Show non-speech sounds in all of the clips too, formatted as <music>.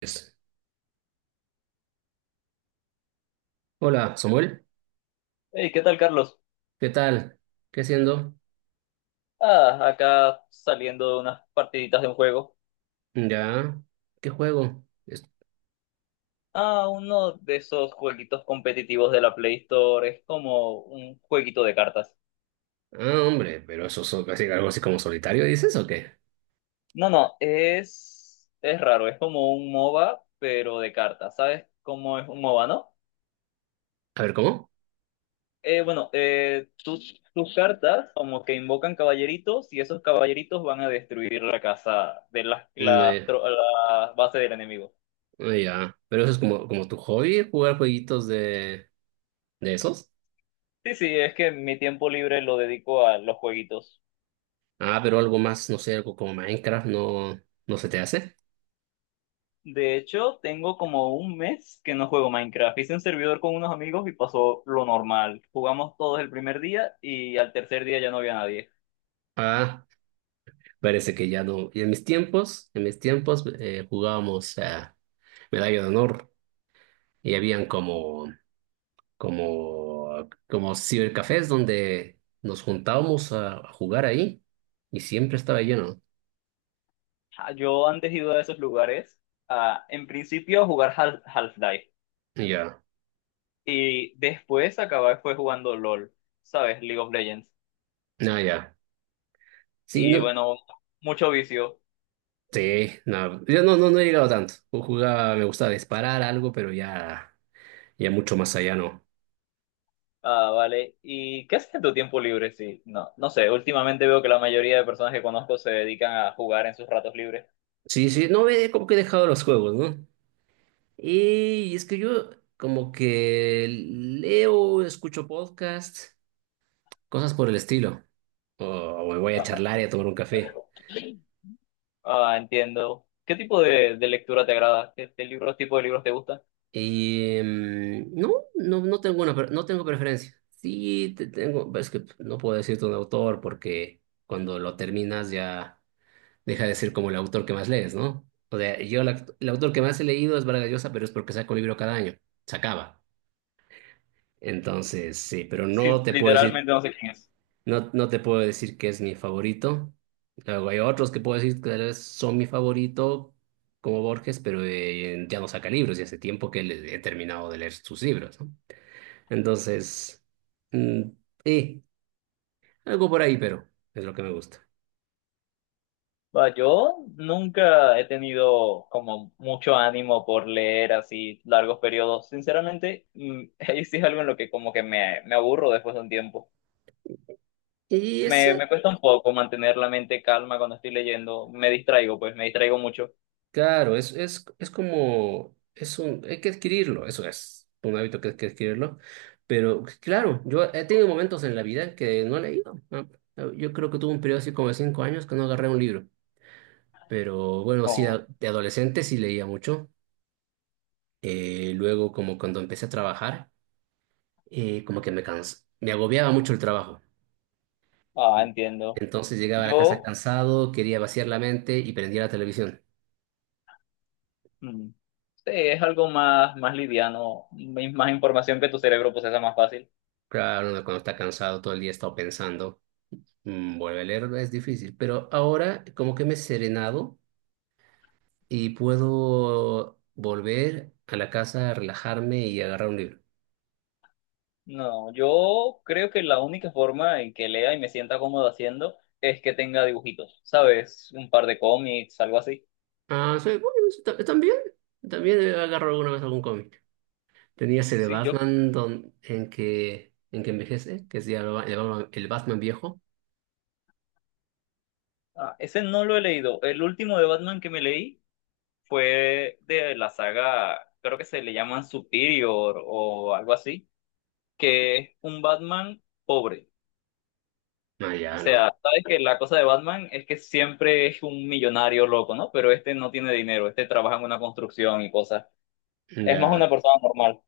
Es- Hola, Samuel. Hey, ¿qué tal, Carlos? ¿Qué tal? ¿Qué haciendo? Ah, acá saliendo de unas partiditas de un juego. Ya. ¿Qué juego? Ah, uno de esos jueguitos competitivos de la Play Store. Es como un jueguito de cartas. Ah, hombre, pero eso es casi algo así como solitario, ¿dices o qué? No, no, es raro. Es como un MOBA, pero de cartas. ¿Sabes cómo es un MOBA, no? A ver, ¿cómo? Bueno, tus cartas como que invocan caballeritos y esos caballeritos van a destruir la casa de Mm, eh, la base del enemigo. ah, ya. Pero eso es como, como tu hobby, jugar jueguitos de esos. Sí, sí, es que mi tiempo libre lo dedico a los jueguitos. Ah, pero algo más, no sé, algo como Minecraft, no se te hace. De hecho, tengo como un mes que no juego Minecraft. Hice un servidor con unos amigos y pasó lo normal. Jugamos todos el primer día y al tercer día ya no había nadie. Ah, parece que ya no. Y en mis tiempos jugábamos a Medalla de Honor y habían como como cibercafés donde nos juntábamos a jugar ahí y siempre estaba lleno. Ah, yo antes he ido a esos lugares, en principio a jugar Half-Life Ya, y después acabé fue jugando LOL, ¿sabes? League of Legends. no, ya. Sí, Y no, bueno, mucho vicio. sí, no, yo no he llegado tanto. Yo jugaba, me gustaba disparar algo, pero ya, ya mucho más allá no. Ah, vale. ¿Y qué haces en tu tiempo libre? Sí, no, no sé. Últimamente veo que la mayoría de personas que conozco se dedican a jugar en sus ratos libres. Sí, sí, no, como que he dejado los juegos, ¿no? Y es que yo como que leo, escucho podcasts, cosas por el estilo. O me voy a charlar y a tomar un café. Ah, entiendo. ¿Qué tipo de lectura te agrada? ¿Qué libros, tipo de libros te gustan? No, no tengo una, no tengo preferencia. Sí, te tengo, es que no puedo decirte un autor porque cuando lo terminas ya deja de ser como el autor que más lees, ¿no? O sea, el autor que más he leído es Vargas Llosa, pero es porque saco un libro cada año, se acaba. Entonces, sí, pero no Sí, te puedo decir, literalmente no sé quién es. no, no te puedo decir que es mi favorito. Luego hay otros que puedo decir que tal vez son mi favorito, como Borges, pero ya no saca libros y hace tiempo que he terminado de leer sus libros, ¿no? Entonces, mm, eh, algo por ahí, pero es lo que me gusta. Va, yo nunca he tenido como mucho ánimo por leer así largos periodos. Sinceramente, <laughs> ahí sí es algo en lo que como que me aburro después de un tiempo. Y Me, esa, me cuesta un poco mantener la mente calma cuando estoy leyendo. Me distraigo, pues me distraigo mucho. claro, es como, hay que adquirirlo, eso es un hábito que hay que adquirirlo. Pero claro, yo he tenido momentos en la vida que no he leído, ¿no? Yo creo que tuve un periodo así como de 5 años que no agarré un libro. Pero bueno, sí, No. De adolescente sí leía mucho. Luego, como cuando empecé a trabajar, como que me cansé, me agobiaba mucho el trabajo. Ah, entiendo. Entonces llegaba a la casa Yo, cansado, quería vaciar la mente y prendía la televisión. mm, sí, es algo más, liviano, más información que tu cerebro procesa más fácil. Claro, uno cuando está cansado todo el día está pensando, vuelve a leer, es difícil. Pero ahora como que me he serenado y puedo volver a la casa, relajarme y agarrar un libro. No, yo creo que la única forma en que lea y me sienta cómodo haciendo es que tenga dibujitos, ¿sabes? Un par de cómics, algo así. Ah, sí, bueno, sí, también agarro alguna vez algún cómic. Tenía ese de Sí, Batman en que envejece, que es ya el Batman viejo. Ese no lo he leído. El último de Batman que me leí fue de la saga, creo que se le llaman Superior o algo así, que es un Batman pobre. No, O ya sea, no, sabes que la cosa de Batman es que siempre es un millonario loco, ¿no? Pero este no tiene dinero, este trabaja en una construcción y cosas. Es más una ya. persona normal.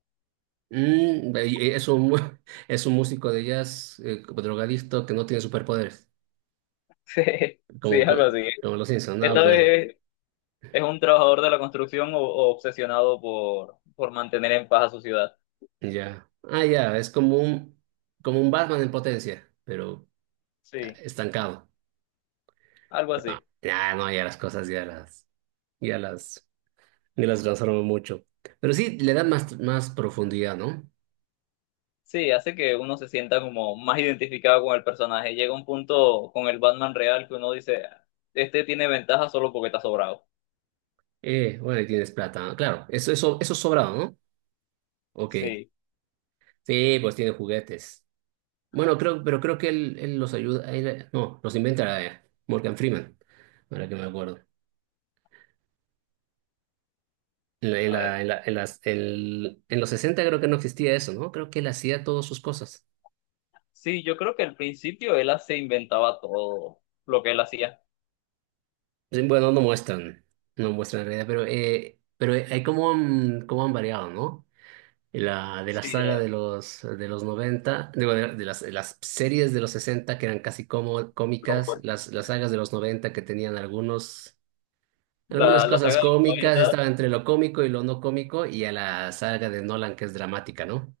Mm, y es un, <laughs> es un músico de jazz como drogadicto que no tiene superpoderes, Sí, sí, como, algo así. como, los Simpson, no, Esta pues, vez es, un trabajador de la construcción o, obsesionado por mantener en paz a su ciudad. ya. Ah, ya, es como un Batman en potencia, pero ah, Sí, estancado. algo Ah, así. ya, no, ya las cosas ya las, ya las transformó mucho. Pero sí, le dan más, más profundidad, ¿no? Sí, hace que uno se sienta como más identificado con el personaje. Llega un punto con el Batman real que uno dice, este tiene ventaja solo porque está sobrado. Bueno, y tienes plata, ¿no? Claro, eso es sobrado, ¿no? Ok, Sí, sí, pues tiene juguetes. Bueno, creo, pero creo que él los ayuda, no, los inventa, Morgan Freeman, ahora que me acuerdo. En, la- en, a la- ver. en la- en las- el- En los 60 creo que no existía eso, ¿no? Creo que él hacía todas sus cosas. Sí, yo creo que al principio él se inventaba todo lo que él hacía. Sí, bueno, no muestran, no muestran en realidad, pero hay cómo han variado, ¿no? De la Sí, saga de los 90, digo, de las series de los 60 que eran casi como, cómicas, las sagas de los 90 que tenían algunos. Algunas la cosas saga de la. cómicas, estaba entre lo cómico y lo no cómico, y a la saga de Nolan que es dramática, ¿no?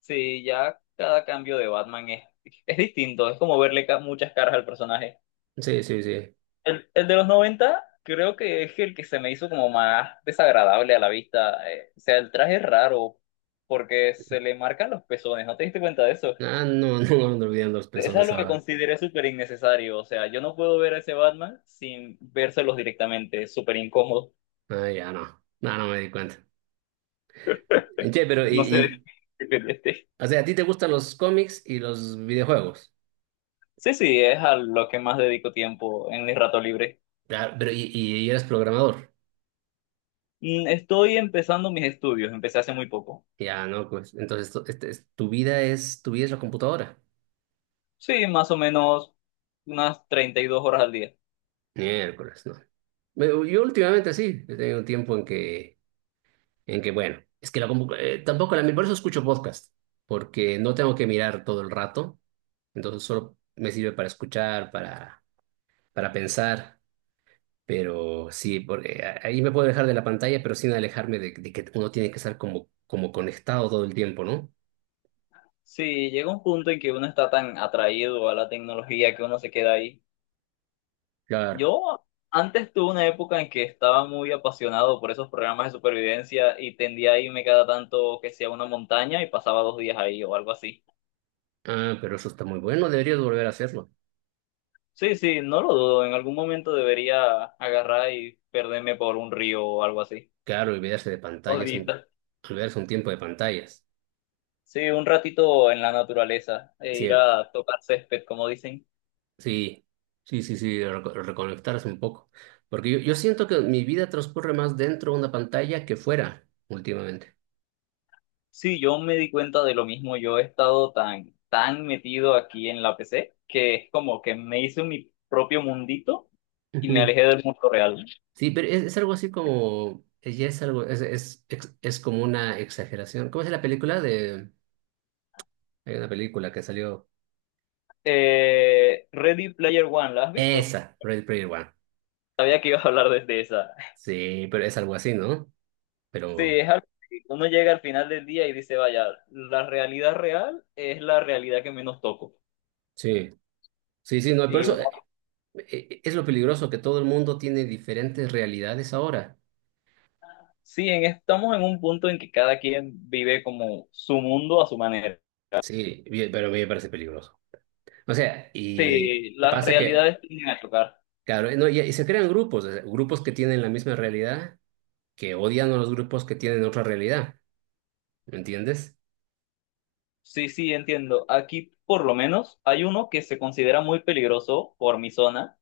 Sí, ya cada cambio de Batman es distinto, es como verle muchas caras al personaje. Sí, sí, sí. El de los 90 creo que es el que se me hizo como más desagradable a la vista. O sea, el traje es raro porque se le marcan los pezones, ¿no te diste cuenta de eso? Ah, no, <laughs> no no olvidando los Es personas algo que ahora. consideré súper innecesario, o sea, yo no puedo ver a ese Batman sin vérselos directamente, es súper incómodo. Ah, ya no. No, no me di cuenta. Che, No sé, <laughs> este, o sea, ¿a ti te gustan los cómics y los videojuegos? sí, sí, es a lo que más dedico tiempo en mi rato libre. Claro, y eres programador. Estoy empezando mis estudios, empecé hace muy poco. Ya, no, pues. Entonces, tu, tu vida es la computadora. Sí, más o menos unas 32 horas al día. Miércoles, no. Yo últimamente sí, he tenido un tiempo en que en que, bueno, es que la tampoco la... Por eso escucho podcast, porque no tengo que mirar todo el rato, entonces solo me sirve para escuchar, para pensar, pero sí, porque ahí me puedo dejar de la pantalla, pero sin alejarme de que uno tiene que estar como, como conectado todo el tiempo, ¿no? Sí, llega un punto en que uno está tan atraído a la tecnología que uno se queda ahí. Claro. Yo antes tuve una época en que estaba muy apasionado por esos programas de supervivencia y tendía a irme cada tanto que sea a una montaña y pasaba 2 días ahí o algo así. Ah, pero eso está muy bueno, deberías volver a hacerlo. Sí, sí, no lo dudo, en algún momento debería agarrar y perderme por un río o algo así. Claro, olvidarse de pantallas, un, Odita. olvidarse un tiempo de pantallas. Sí, un ratito en la naturaleza e Sí, ir a tocar césped, como dicen. sí, sí, sí, sí, reconectarse un poco. Porque yo siento que mi vida transcurre más dentro de una pantalla que fuera últimamente. Sí, yo me di cuenta de lo mismo. Yo he estado tan, tan metido aquí en la PC que es como que me hice mi propio mundito y me Ujú. alejé del mundo real. Sí, pero es algo así como, ya es algo, es como una exageración. ¿Cómo es la película de, hay una película que salió, Ready Player One, ¿la has visto? esa, Ready Player One. Sabía que ibas a hablar desde esa. Sí, pero es algo así, ¿no? Sí, Pero es algo que uno llega al final del día y dice, vaya, la realidad real es la realidad que menos toco. sí, sí, sí, no, pero Y eso es lo peligroso, que todo el mundo tiene diferentes realidades ahora. Sí, estamos en un punto en que cada quien vive como su mundo a su manera. Sí, bien, pero a mí me parece peligroso. O sea, y Sí, las pasa que, realidades tienden a tocar. claro, no, y se crean grupos, o sea, grupos que tienen la misma realidad, que odian a los grupos que tienen otra realidad, ¿me entiendes? Sí, sí, entiendo. Aquí, por lo menos, hay uno que se considera muy peligroso por mi zona,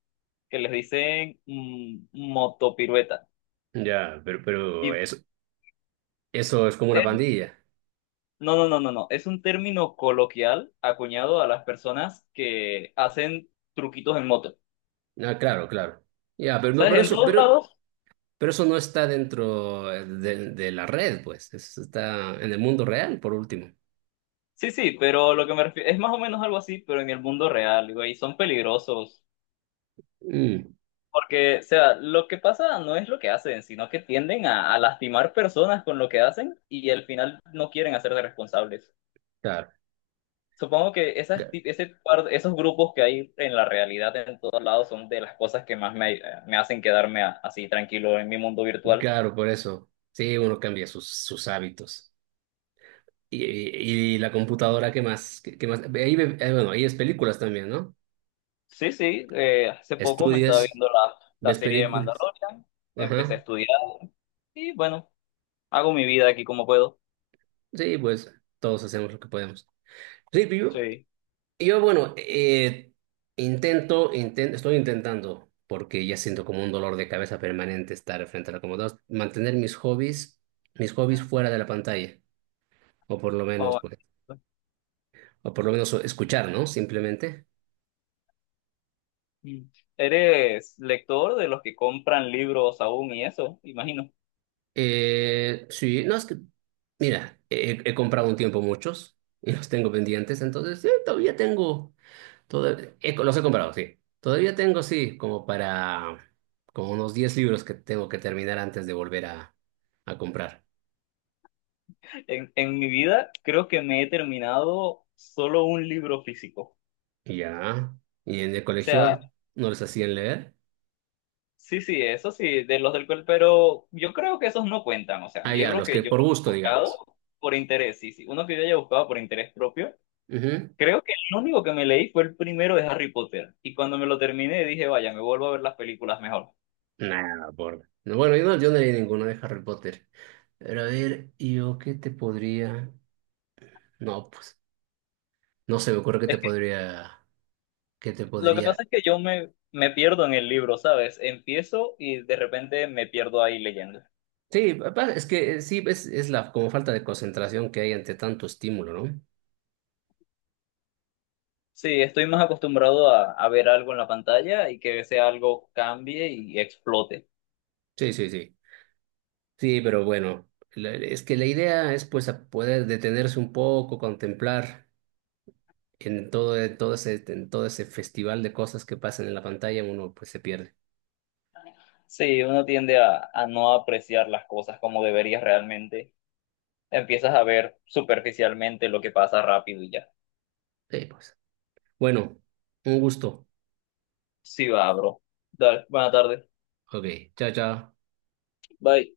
que les dicen motopirueta. Ya, Y eso es como una es- pandilla. no, no, no, no, no. Es un término coloquial acuñado a las personas que hacen truquitos en moto. Ah, claro, claro. Ya, pero, no, ¿Sabes? En todos lados. pero eso no está dentro de la red, pues, eso está en el mundo real, por último. Sí, sí, pero lo que me refiero es más o menos algo así, pero en el mundo real, güey, son peligrosos. Mm, Porque, o sea, lo que pasa no es lo que hacen, sino que tienden a lastimar personas con lo que hacen y al final no quieren hacerse responsables. claro, Supongo que esas, ca- ti- ese par- esos grupos que hay en la realidad en todos lados son de las cosas que más me hacen quedarme así tranquilo en mi mundo virtual. claro, por eso. Sí, uno cambia sus, sus hábitos. La computadora, ¿qué más? ¿Qué, qué más? Ahí, bueno, ahí es películas también, ¿no? Sí, sí, hace poco me estaba Estudias, viendo la ves serie de películas. Mandalorian, empecé a Ajá. estudiar y bueno, hago mi vida aquí como puedo. Sí, pues todos hacemos lo que podemos. Sí, yo, Sí. yo bueno, intento, estoy intentando, porque ya siento como un dolor de cabeza permanente estar frente a la computadora, mantener mis hobbies fuera de la pantalla, o por lo menos, Oh. pues, o por lo menos escuchar, ¿no? Simplemente. Mm. ¿Eres lector de los que compran libros aún y eso? Imagino. Sí, no es que, mira, he comprado un tiempo muchos y los tengo pendientes, entonces todavía tengo, los he comprado, sí. Todavía tengo, sí, como para, como unos 10 libros que tengo que terminar antes de volver a comprar. En mi vida creo que me he terminado solo un libro físico. O Y ya, y en el sea, bueno, colegio no les hacían leer. sí, sí, eso sí, de los del cual, pero yo creo que esos no cuentan. O sea, Ah, ya, libros los que que yo he por gusto, buscado digamos. por interés, sí, sí. Uno que yo haya buscado por interés propio. Ujú. Creo que el único que me leí fue el primero de Harry Potter. Y cuando me lo terminé dije, vaya, me vuelvo a ver las películas mejor. Nada, por... no, bueno, yo no, yo no leí ninguno de Harry Potter. Pero a ver, ¿yo qué te podría...? No, pues... No se me ocurre que te podría, que te Lo que podría. pasa es que yo me pierdo en el libro, ¿sabes? Empiezo y de repente me pierdo ahí leyendo. Sí, es que sí, es la como falta de concentración que hay ante tanto estímulo, ¿no? Sí, estoy más acostumbrado a ver algo en la pantalla y que ese algo cambie y explote. Sí, sí, sí. Sí, pero bueno, es que la idea es pues a poder detenerse un poco, contemplar en todo ese festival de cosas que pasan en la pantalla, uno pues se pierde. Sí, uno tiende a no apreciar las cosas como deberías realmente. Empiezas a ver superficialmente lo que pasa rápido y ya. Sí, pues. Bueno, un gusto. Sí, va, bro. Dale, buena tarde. Ok, chao, chao. Bye.